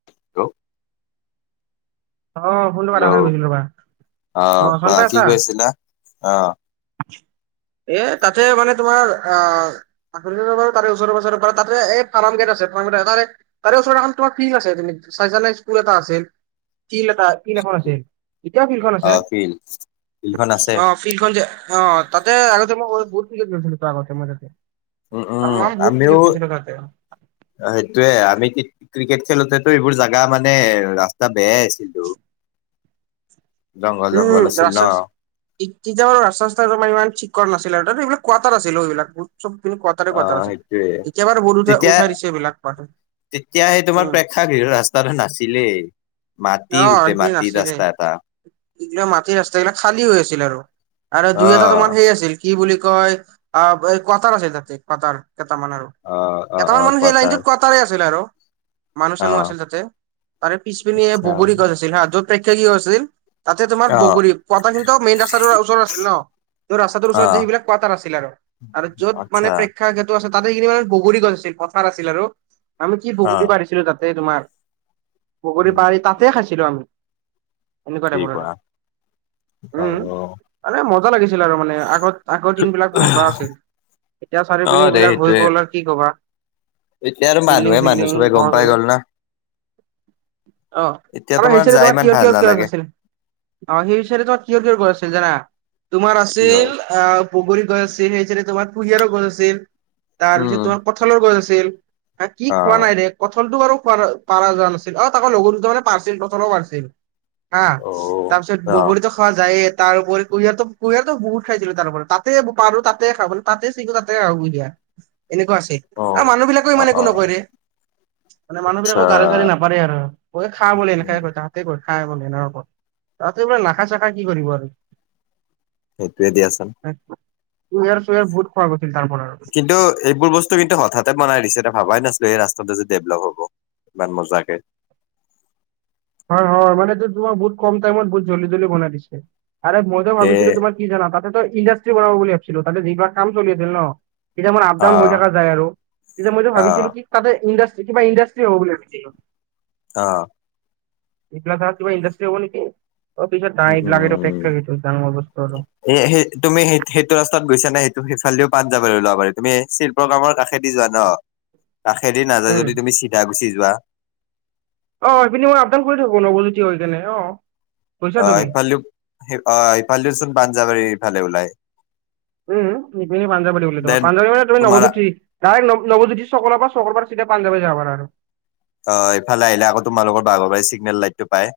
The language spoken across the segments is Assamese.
হেল্ল! অ ফোনটো কাতাখাই হেল্ল' গৈছিল ৰবা! অ চন কোৱা পাই কি আছা? কৈছিলা? অ এ তাতে মানে তোমাৰ আ চাকৰি বাবে তাৰে ওচৰে পাজৰে পৰা তাতে এই ফাৰ্ম গেট আছে ফাৰ্ম গেট তাৰে তাৰে ওচৰত এখন তোমাৰ ফিল্ড আছে তেনেকে, চাইছা নাই স্কুল এটা আছিল? ফিল্ড এটা ফিল্ড এখন আছিল, এতিয়াও ফিলখন অ আছে ফিল ফিল্ডখন আছে অ। ফিল্ডখনযে অ তাতে আগতে মই বহুত ফিলত গৈছিলো তাৰ আগতে মই তাতে। উম উম তামাম বহুত ক্ৰিকেট আমিও খেলিছিলোঁ তাতে। অ সেইটোয়ে, আমি ক্ৰি ক্ৰিকেট খেলোতেতো এইবোৰ জাগা মানে ৰাস তা বেছ এইটো। উম ৰাচাচ তি তিতিয়া বাৰো ৰাস্তা চাস্তা তোমাৰ ইমান ঠিক কৰা নাছিলে আৰু তাতে এইবিলাক কোৱাটাৰ আছিল অ এইবিলাক বো চপপিনে কোৱাটাৰে অ কোৱাটাৰ আছিল সেইটোয়ে এতিয়া বাৰু বহুতে উঠা তেতিয়া উঠাই দিছে এইবিলাক কোৱাটাৰ। তেতিয়া সেই উম। তোমাৰ প্ৰেক্ষাগৃহৰ ৰাস্তাটোৰ নাছিলেই। মাটি গোটেই মাটি ৰাস্তা এটা। এইগিলাক মাটিৰ ৰাস্তাগিলাক খালী হৈ আছিল আৰু অ দুই - এটা তোমাৰ সেই কি আছিল কি বুলি কয় অ এই কোৱাটাৰ আছিল তাতে কোৱাটাৰ কেইটামান আৰু। অ অ অ কেইটামান মানে সেই কোৱাটাৰ লাইনটোত কোৱাটাৰে আছিলে আৰু। মানুহ - অ চানুহ আছিল তাতে, তাৰে পিছপিনে আচ্ছা বগৰী গছ আছিল হা য'ত প্ৰেক্ষাগৃহ আছিল তাতে তোমাৰ অ বগৰী, কোৱাটাৰ কিন্তু মেইন ৰাস্তাটোৰ ওচৰত আছিল ন? যৰ ৰাস্তাটো অ ওচৰত যে সেইবিলাক কোৱাটাৰ আছিল আৰু য'ত মানে আচ্ছা প্ৰেক্ষাগৃ তো আছে তাতে কিনি মানে বগৰী গছ আছিল পথাৰ আছিল আৰু আমি কি অ বগৰী পাৰিছিলোঁ তাতে তোমাৰ বগৰী পাৰী তাতে খাইছিলোঁ আমি এনেকুৱা টাইপৰ আৰু। আ উম মানে মজা লাগিছিল আৰু মানে আগত আগৰ দিনবিলাক মজা আছিল। এতিয়া অ চাৰিওপিনে দে এইবিলাক হৈ সেইটোৱে গল আৰু কি কবা? এতিয়া আৰু বিল্ডিং মানুহে - মানুহ চিল্ডিং চবে গম ঘৰ পাই বনাই গ'ল না অ এতিয়া আমাৰ হেইচাইতে যাই তোমাৰ ইমান কিহৰ ভাল কিহৰ কিয় নালাগে আছিল? অ সেই চাইডে তোমাৰ কিহৰ কিহৰ ঘৰ আছিল জানা? তোমাৰ কি আছিল হ'ল আ বুগৰী গছ আছিল, সেই চাইডে তোমাৰ কুহিয়াৰ গছ আছিল, তাৰপিছত উম তোমাৰ কঁঠালৰ গছ আছিল হে কি অ খোৱা নাই ৰে? কঁঠালটো বাৰু খোৱা, পাৰা যোৱা নাছিল আৰু তাকো, লগৰ দুজনে পাৰিছিল, কঁঠালো পাৰিছিল। অ তাৰপিছত, অ বগৰীটো খোৱা যায়ে। তাৰোপৰি, কুঁহিয়াৰটো, কুঁহিয়াৰটো বহুত খাইছিলোঁ, তাৰপৰা। তাতে পাৰোঁ, তাতে খাওঁ। তাতে চিকলা তাতে আৰু বুই দিয়া। এনেকুৱা আছে অ আৰু মানু বিলাকো অ ইমান অ একো নকয় ৰে মানে আচ্ছা মানুহবিলাকৰ গাৰে চাৰে নাপ পাৰে আৰু কয় খা বোলে এনেকাই কয় তাহাঁতে কয় খা বলে এনেকাই কয়। তহঁতে, এইবিলাক নাখাই -চাখাই কি, কৰিব আৰু? সেইটোয়ে দিয়াচোন কুঁহিয়াৰ- চুহিঁয়াৰ বহুত খোৱা হৈছিল তাৰপৰা আৰু। কিন্তু, এইবোৰ বস্তু কিন্তু, হঠাতে বনাই দিছে। এ, ভাবাই নাছিলোঁ! এই ৰাস্তাটো যে ডেভলপ হ'ব। ইমান মজাকে! হয়, হয়। মানে, তোমাৰ বহুত কম টাইমত, বহুত জল্দি, জল্দি বনাই দিছে আৰু মইতো তে ভাবিছিলোঁ তোমাৰ কি জানা! তাতেতো ইণ্ডাষ্ট্ৰি বনাব বুলি ভাবিছিলোঁ। তাতে, [unintelligible] কাম চলি আছিল ন'! তেতিয়া মোৰ আপ- অ ডাউন হৈ থাকা যায় আৰু। তেতিয়া, মইতো অ ভাবিছিলোঁ কি, তাতে, ইণ্ডাষ্ট্ৰী, কিবা ইণ্ডাষ্ট্ৰী হ'ব বুলি ভাবিছিলোঁ! অ'! এইবিলাক, আঁ কিবা ইণ্ডাষ্ট্ৰী হ'ব নেকি? ত' পিছত, উম তাৰ এইবিলাক, এইটো উম ফেক্টৰী ডাঙৰ বস্তু আৰু। এ, সেই তুমি, সেই, সেইটো ৰাস্তাত গৈছা নাই? সেইটো, সেইফালেও বাট যাব, ওলাব পাৰে। তুমি [unintelligible] কাষেদি যোৱা ন'? কাষেদি নাযায় উম। যদি, তুমি চিধা গুচি যোৱা। অ'! এইপিনে মই, আপ -ডাউন কৰি থাকোঁ। নৱজ্যোতি হৈ কিনে, অ'! গৈছা অ'! তুমি সেইফালে দিওঁ, অ'! সেইফালেও চোন পাঞ্জাৱাৰী ফালে ওলাই। উম! ইপিনে পঞ্জাপতি বোলে, তোমাক। দেন পাঞ্জাবাৰী মানে, তুমি তোমাৰ নবজ্যোতি? ডাইৰেক্ট নৱজ্যোতি চকলৰ পৰা, চকৰবাৰী চিধে‌ পাঞ্জাবাৰী যাব আৰু। অ'! এইফালে আহিলে আকৌ, তোমালোকৰ বাগৰবাৰী‌ চিগনেল লাইটটো পায়।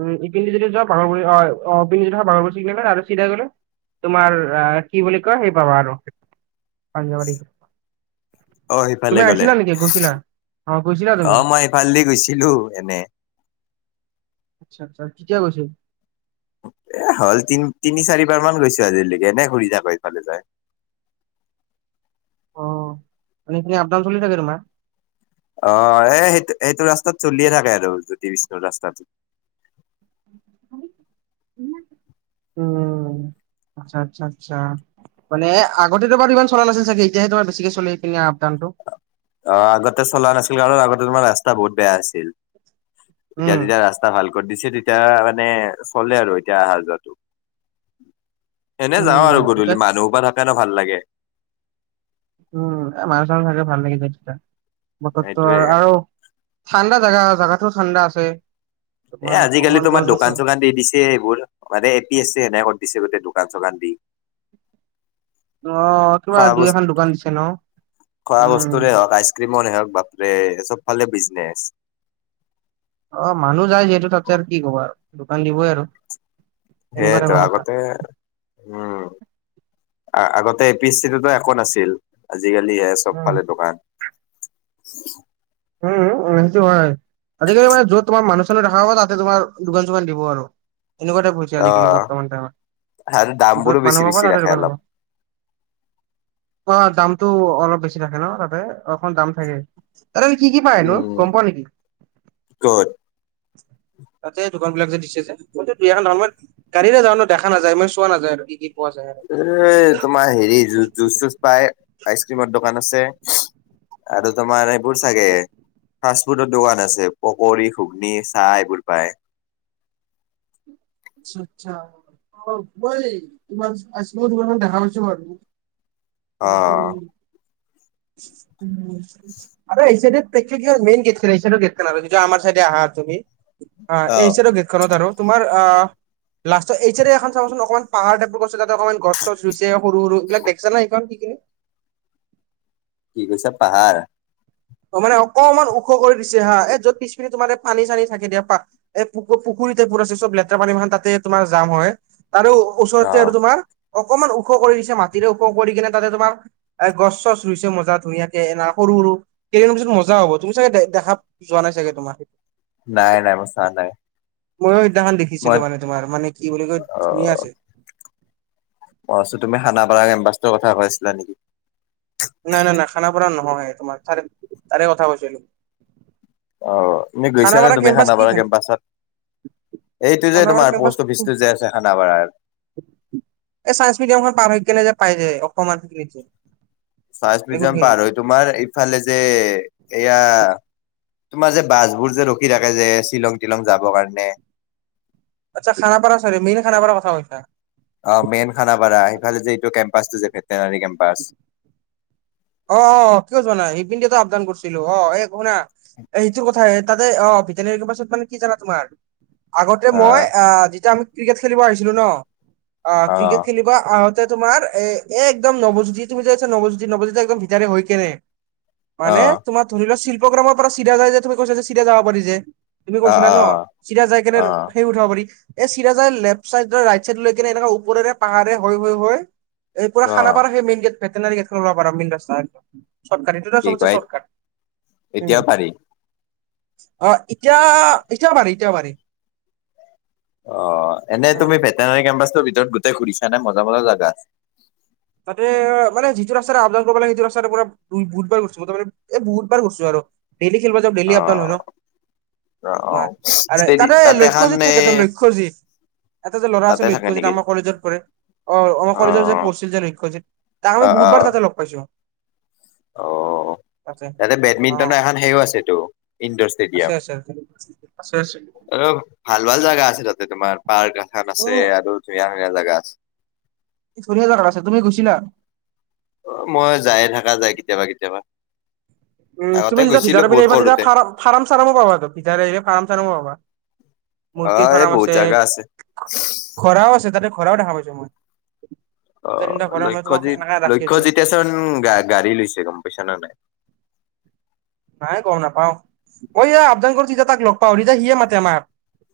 উম! ইপিনে যদি যোৱা, [unintelligible] অ'! চিগনেল আৰু চিধা গ'লে। তোমাৰ, আঁ কি বুলি কয়? সেই, পাবা আৰু পাঞ্জাবাৰী। অ সিফালে তুমি গ'লে আহিছিলা নেকি? গৈছিলা? অ'! গৈছিলা তুমি? সেইফালেদি গৈছিলোঁ এনে। আচ্ছা! আচ্ছা! কেতিয়া গৈছিল? এ, হ'ল! তিন, তিনি, চাৰিবাৰ মান গৈছোঁ আজিলৈকে। এনে ঘূৰি যাওঁ সেইফালে যায়। সেইখিনিয়ে, আপ -ডাউন চলি থাকে তোমাৰ? অ'! এ, সেইটো, সেইটো ৰাস্তাত চলিয়ে থাকে আৰু জ্যোতি বিষ্ণুৰ ৰাস্তাত। উম! আচ্ছা, আচ্ছা, আচ্ছা! মানে, আগতেটো বাৰু ইমান চলা নাছিল চাগে! এতিয়াহে, তোমাৰ বেছিকে চলে। এইপিনে আপ- ডাউনটো? অ'! আগতে চলা নাছিল। কাৰণ, আগতে তোমাৰ, ৰাস্তা বহুত বেয়া আছিল। এতিয়া, উম তেতিয়া ৰাস্ত ৰাস্তা ভাল কৰি দিছে। তেতিয়া মানে, চলে আৰু এতিয়া, অহা যোৱাটো। এনে যাওঁ উম আৰু এতিয়া গধূলি। মানুহ সোপা থাকে ন' ভাল লাগে! উম! মানুহ চানুহ থাকে, ভাল লাগি যায় তেতিয়া। বতৰটো সেইটোয়ে আৰু ঠাণ্ডা জাগা, জাগাতো ঠাণ্ডা আছে। এ, তোমাৰ আজিকালি অকমান তোমাৰ, গছ গছ দোকান -চোকান দি দিছে। [unintelligible] মানে, এ পি এছ চি সেনেকে দিছে বোলে, দোকান- চোকান দি। অ'! কিবা খোৱা দুই, বস্তু এখন দোকান দিছে ন'? উম! হে বাপৰে! চব ফালে বিজনেছ। অ'! মানুহ যায়। যিহেতু, তাতে আৰু কি ক'বা আৰু দোকান দিবই আৰু। তেনেকুৱা সেইয়াইটো! টাইপৰ কথা। আগতে উম! আগতে, এ পি এছ চি টো একো নাছিল। আজিকালি এ, উম, চবফালে দোকান। উম! সেইটো হয়। আজিকালি মানে, য'ত তোমাৰ, মানুহ- চানুহ দেখা পোৱা, তাতে তোমাৰ, দোকান- চোকান দিব আৰু। এনেকুৱা টাইপ হৈছে, অ আজিকালি বৰ্তমান আৰু দাম টাইমত। য'ত বোৰো বেছি মানুহ হ'ব, বেছি তাতে ৰাখে দোকান হ'ব। অলপ। অ'! দামটো অলপ বেছি থাকে ন' তাতে? অকন দাম থাকে! তাতেনো, কি কি পায়নো, উম গম পোৱা নেকি? ক'ত তাতে দোকান বিলাক, যে দিছে যে। কিন্তু, দুই, এখন নৰ্মেল। গাড়ী ৰে যাওঁ ন দেখা নাযায় মানে চোৱা নাযায় আৰু কি কি পোৱা যায়। এ তোমাৰ হেৰি জুচ চুজ পাই আইচ ক্ৰীমৰ দোকান আছে। আৰু তোমাৰ, এইবোৰ চাগে ফাষ্ট ফুডৰ দোকান আছে। পকৰী, ঘুগনি, চাহ এইবোৰ পায়। আচ্ছা আচ্ছা মই তোমাৰ আইচক্ৰীম দোকানত দেখা পাইছো বাৰু অ আৰু এইচাইদে বিশেষকৈ মেইন গেট খন এই চাইদৰ গেট খন আৰু যিটো আমাৰ চাইডে আহা তুমি অ এইচাইদৰ গেটখনত আৰু তোমাৰ অ লাষ্টত এইচাইদে এখন চাবাচোন অকমান পাহাৰ টাইপোৰ গছ তাতে অকণমান গছ চছৰুইছে সৰু সৰু এইবিলাক দেখছা না সেইকণ কি কিনো? কি কৈছা পাহাৰ। ত মানে অকমান ওখ কৰি দিছে হা এ যত পিছ পিনি তোমাৰ পানী চানী থাকে দিয়া পাক। এই পু পুখুৰীতে পুৰ আছে চব লেতেৰা পানী মানে তাতে তোমাৰ জাম হয় আৰু। অ ওচৰতে আৰু তোমাৰ অকনমান ওখ কৰি দিছে মাটিৰে ওখ কৰি কিনে তাতে তোমাৰ। এ গছ চছ ৰুইছে মজা ধুনীয়াকে এ সৰু সৰু। কেইদিন মানৰ পিছত মজা হব তুমি চাগে দেখা যোৱা নাই চাগে তোৰ সেইটো। নাই নাই মই চাহান নাই ময়ো সেইদিনাখন মই দেখিছিলোঁ মানে তোমাৰ মানে কি বুলি কয় অ ধুনীয়া আছে। অ তুমি খানাপাৰা কেম্পাছটোৰ কথা কৈছিলা নেকি। নাই নাই নাই খানাপাৰ নহয় তোমাৰ তাৰে তাৰে কথা কৈছিলোঁ। অ ইনেই গৈছানে খানাপাৰা তুমি কেম্পাছ কি খানাপাৰা খান কেম্পাছত? এইটো যে খানাপাৰা তোমাৰ কেম্পাছ পষ্ট অফিচটো যে আছে খানাপাৰাৰ। এই চাইন্স মিডিয়ামখন পাৰ হৈ কেনে যে পাই যায় অসমমান সেইখিনিত যে, চাইন্স মিউজিয়াম বেগুনখিনি পাৰ হয় তোমাৰ ইফালে যে এয়া। তোমাৰ যে বাছবোৰ যে ৰখি থাকে যে শ্বিলং তিলং যাবৰ কাৰণে। আচ্ছা খানাপাৰা চাৰি মেইন খানাপাৰ কথা কৈছা। অ মেইন খানাপাৰা সেইফালে যে এইটো কেম্পাচটো যে ভেটেনাৰী কেম্পাচ। অ অ কিয় যোৱানাই এইপিনে দিনটো আপদান কৰিছিলোঁ অ এ শুনা। সেইটো কথাই তাতে অ ভেটেনেৰী কেম্পাছত মানে কি জানা তোমাৰ। আগতে মই অ যেতিয়া আমি ক্ৰিকেট খেলিব আহিছিলো ন অ ক্ৰিকেট খেলিব। তোমাৰ এ এ একদম নৱজ্যোতি তুমি যেছা নৱজ্যোতি নৱজ্যোতি একদম ভিতাৰে হয় কেনে। অ মানে তোমাৰ ধৰি লোৱা শিল্পগ্ৰামৰ পৰা চিধা যায় যে তুমি কৈছা যে চিধা যাব পাৰি যে। তুমি অ অ কৈছিলা ন চিধা যাই কেনে অ অ সেই। যাব পাৰি এই চিধাজাই লেফ্ট চাইড ৰাইট চাইড লৈ কেনে এনেকুৱা ওপৰেৰে পাহাৰে হয় হৈ হৈ হৈ, এই পুৰা অ খানা পাৰা সেই মেইন গেট ভেটেনাৰী গেটখন ওলাব পাৰা আৰু মেন ৰাস্তাই চৰ্ত কাটিং। সেইটো কি চবতছে কয় চৰ্টকাট উম। এতিয়াও পাৰি অ এতিয়া এতিয়াও পাৰি এতিয়াও পাৰি। অ এনে অ তুমি ভেটেনোৰী কেম্পাছটোৰ ভিতৰত গোটেই ঘূৰিচা নে মজা মজা জেগা আছে। তাতে অ মানে যিটো ৰাস্তাৰে আবদান কৰিব লাগে সেইটো ৰাস্তাৰে পৰা। বহুত বাৰ গৈছোঁ আৰু ডেইলি খেলিব যাওঁ ডেইলি অ আপ ডাউন হয় ন। অ অ তোমাৰ আৰু ষ্টেডি তাতে এখন লক্ষ্যজিৎ এ থাকে তো লক্ষ্যজিৎ। এটা যে ল'ৰা তাতে আছিল থাকে লক্ষ্যজিত‌ নেকি আমাৰ কলেজত পৰে অ আমাৰ কলেজত যে পঢ়ছিল যে লক্ষ্য লক্ষ্যজিত তাক আমি অ অ বহুতবাৰ তাতে লগ পাইছোঁ। অ তাতে অ', বেডমিণ্টনৰ এখন সেও আছেতো। ইনডোৰ আছে ষ্টেডিয়াম আছে আছে আছে। আৰু ভাল ভাল জাগা আছে তাতে তোমাৰ পাৰ্ক এখন আছে উম, আৰু ধুনীয়া ধুনীয়া জাগা আছে। ধুনীয়া জাগাত আছে তুমি গৈছিলা? অ মই যায়ে থকা যায় কেতিয়াবা কেতিয়াবা। উম আগতে তুমি যেতিয়া গৈছিলো ভিতৰত পিনে বহুত আহিবা সৰুতে তেতিয়া ফাৰাম চাৰামো পাবা ভিতৰে আহিলে ফাৰাম চাৰাম পাবা। অ মুৰ্গীৰ এই ফাৰ্ম বহুত আছে জাগা ঘোঁৰাও আছে তাতে ঘোঁৰাও দেখা পাইছো মই। অ দুটা তিনিটা ঘোঁৰা মানে তোমাক লক্ষ্যজিত এনেকা ৰাখি আছে। লক্ষ্যজিতেচোন গা গাড়ী লৈছে গম পাইছা নে নাই? নাই গম নাপাওঁ। ঐয়া আপোনালোকৰ য়েতিয়া তাক লগ পাওঁ, তেতিয়া সিয়ে মাতে আমাক।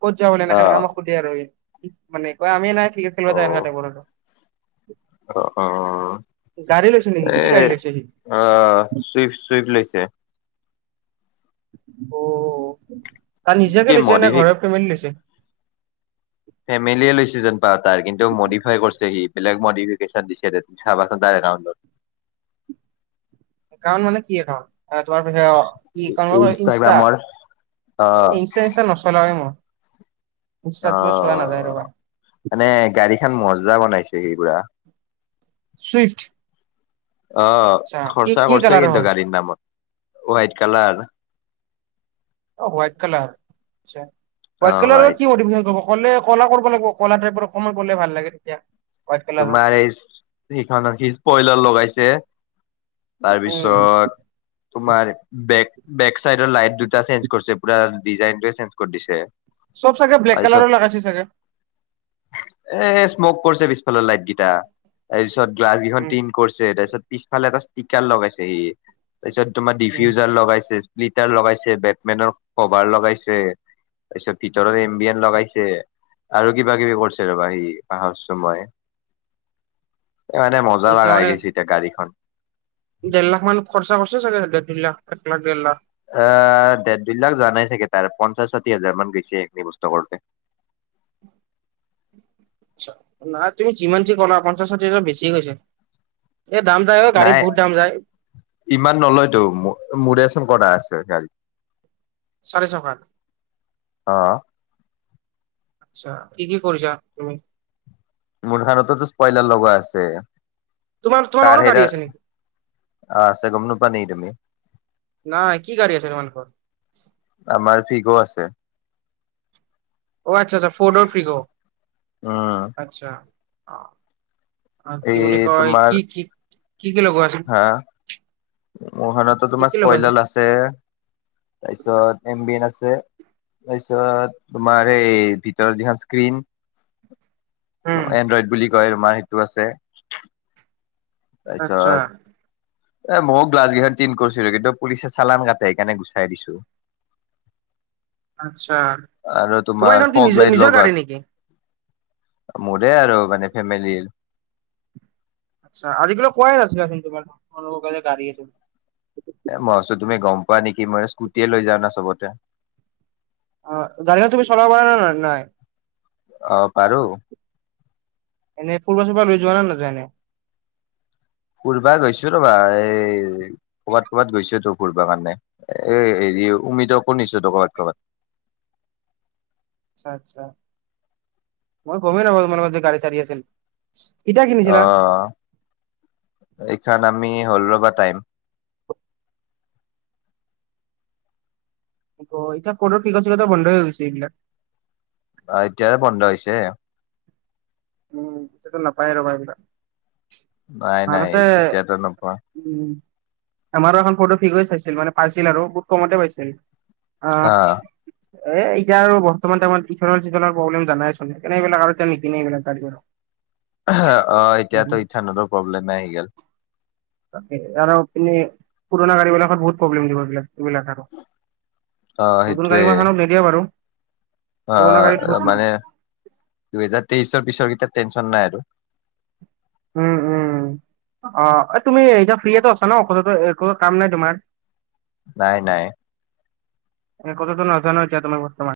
ক'ত যাৱ বুলি অ এনেকে, এনেকে আমাক সুধে আৰু সি। মানে আমি [unintelligible] সেইবোৰ দেখা তাইপৰ আৰু। অ অ অ। গাড়ী লৈছে নেকি? কি গাড়ী লৈছে? অ' চুইফ্ট। চুইফ্ট লৈছে। অ', তাৰ কি নিজাকে লৈছে নে মডিফিক ঘৰৰ ফেমিলি লৈছে। ফেমিলিয়ে লৈছে যেন পাওঁ তাৰ কিন্তু মডিফাই কৰিছে সি, বেলেগ মডিফিকেশ্যন দিছে তাত চাবাচোন তাৰ একাউণ্টত। একাউণ্ট মানে কি একাউণ্ট, তোমাৰ পিছ কি ক [unintelligible] ইনষ্টা, ইনষ্টাগ্ৰামৰ অ এ ইনষ্টা চিনষ্টা নচলাওঁ এ মই। ইনষ্টাত মই চোৱা নাযায় অ', ৰবা মানে গাড়ী খান মজা বনাইছে সি পুৰা। ছুইফট। অ', খৰচা কৰিছে কালাৰৰ কিন্তু হয় গাড়ীৰ নামত, হোৱাইট কালাৰ। অ', হোৱাইট কালাৰ, আচ্ছা, হোৱাইট কালাৰৰ কি মডিফিকেশ্বন [unintelligible] ক'লে কলা কৰিব লাগিব, কলা টাইপৰ [unintelligible] ভাল লাগে তেতিয়া। হোৱাইট কালাৰৰ তোমাৰ এই সিখনত সি স্পইলাৰ লগাইছে। উম তাৰপিছত তোমাৰ বেক বেক চাইডৰ লাইট দুটা চেঞ্জ কৰিছে পুৰা ডিজাইনটোৱে চেঞ্জ কৰি দিছে। চব চাগে ব্লেক তাৰপিছত কালাৰৰ লগাইছে চাগে। এ স্মক কৰিছে পিছফালৰ লাইট গিটা, তাৰপিছত গ্লাছ কেইখন উম তিন কৰিছে, তাৰপিছত পিছফালে এটা স্পিকাৰ লগাইছে সি, তাৰ পিছত তোমাৰ উম ডিফিউজাৰ লগাইছে লিটাৰ লগাইছে, বেটমেনৰ কভাৰ লগাইছে। তাৰপিছত ভিতৰত এম বি এন লগাইছে, আৰু কিবা কিবি কৰিছে ৰ'বা সি পাহৰছো মই। এই মানে মজা লগা হৈ গৈছে এতিয়া গাড়ীখন। দেৰ লাখ মান খৰচা কৰিছে চাগে, দেৰ দুই লাখ এক লাখ দেৰ লাখ। এ দেৰ দুই লাখ যোৱা নাই চাগে তাৰ, পঞ্চাচ ষাঠি হাজাৰ মান গৈছে সেই বস্তু কৰোতে। আচ্ছা, নাই তুমি যিমান যি ক' লা, পঞ্চাচ ষাঠি হাজাৰ বেছি গৈছে। এই দাম যায় অ', গাড়ীত নাই বহুত দাম যায়। ইমান নলয়তো, মোৰ মোৰেচোন কৰা আছে গাড়ীত। চাৰি চকাৰ। অ' আচ্ছা, কি- কি কৰিছা তুমি। মোৰখনতটোতো স্পয়লাৰ লগোৱা আছে। তোমাৰ তোমালোকৰো তাৰ গাড়ী সেইটা, আছে নেকি? অ', আছে গম নোপোৱা নেকি তুমি। নহয়, কি গাড়ী আছে তোমালোকৰ। আমাৰ ফিগ' আছে। অ', আচ্ছা- আচ্ছা ফ'ৰ্ডৰ ফিগ', উম আচ্ছা, অ'। আৰু কি এই বুলি কয়, তোমাৰ কি-কি, কি-কি লগোৱা আছে। হা, মোৰ খনতটো কি তোমাৰ কি স্পয়লাৰ আছ [inaudible] তাৰপিছত এম বি এন আছে। তাৰপিছত তোমাৰ এই ভিতৰৰ যিখন স্ক্ৰীণ উম এনড্ৰইড বুলি কয় তোমাৰ সেইটো আছে। আচ্ছা। তাৰপিছত এ ময়ো গ্লাছকেইখন টিন কৰিছিলো কিন্তু পুলিচে চালান কাটে, সেইকাৰণে গুচাই দিছো। আচ্ছা, আৰু তোমাৰ এইখন কি ফগ লাইট নিজৰ-নিজৰ লগোৱা গাড়ী আছে নেকি। মোৰে আৰু মানে ফেমিলিৰ। আচ্ছা, আজিলেকে কোৱাই নাছিলাচোন তোমাৰ তোমালোকৰ যে গাড়ী আছে। এ মই ভাবিছো তুমি গম পোৱা নিকি মই স্কুটিয়ে লৈ যাওঁ না চবতে। অ', গাড়ীখন তুমি চলাব পাৰা নে নাই। অ', পাৰো। এনে ফুৰবা-চুৰবা লৈ যোৱা না নোযোৱা এনে? ফুৰবা গৈছো ৰবা এই ক'বাত ক'বাত গৈছো তো। ঘূৰবা কাৰণে, এ হেৰি উমিতকো নিছো ত কবাত-কবাত। আচ্ছা আচ্ছা মই গমেই নাপালোঁ তোমাৰ লগত যে গাড়ী-চাড়ী আছিল। সি এতিয়া কি? অ অ অ এইখন আমি হ'ল ৰবা টাইম। অ তো এতিয়া কোত পিকাপ-চিকাপ বন্ধ হৈ গৈছে এইবিলাক। অ এতিয়াহে বন্ধ হৈছে। উম উ উ এতিয়াতো নাপাই আৰু আমাৰ এইবিলাক। নাই নাই এতিয়াতো নোপোৱা। উ উ উ আমাৰো এখন ফটো ঠিক হৈ চাইছিল মানে পাইছিল আৰু বহুত কমতে পাইছিল। আ আ আ ছি অ' উ এ এতিয়া আৰু বৰ্তমান টাইমত ইথনেল-চিথনেল প্ৰব্লেম জানাই চোন সেইকাৰণে এইবিলাক আৰু এতিয়া নিকিনে এইবিলাক গাড়ী আৰু আহ অ এতিয়াতো ইথানলৰ প্ৰব্লেম নাই আহি গল। তাকে আৰু এনে পুৰণা গাড়ী বিলাকত বহুত প্ৰব্লেম দিব এইবিলাক। এইবিলাক আৰু অ' নতুন গাড়ী ম খানত নিদিয়া বাৰু। অ অ পুৰণা গাড়ীত অ বহুত দিব মানে দুহেজাৰ তেইশৰ পিছৰ কেইটা টেনচন নাই আৰু উম, উম উ উ। অ তুমি এতিয়া ফ্ৰীয়েটো আছা ন ঔষধো একো কাম নাই তোমাৰ। নাই নাই। এ কথাটো নাজানো এতিয়া তোমাৰ বৰ্তমান।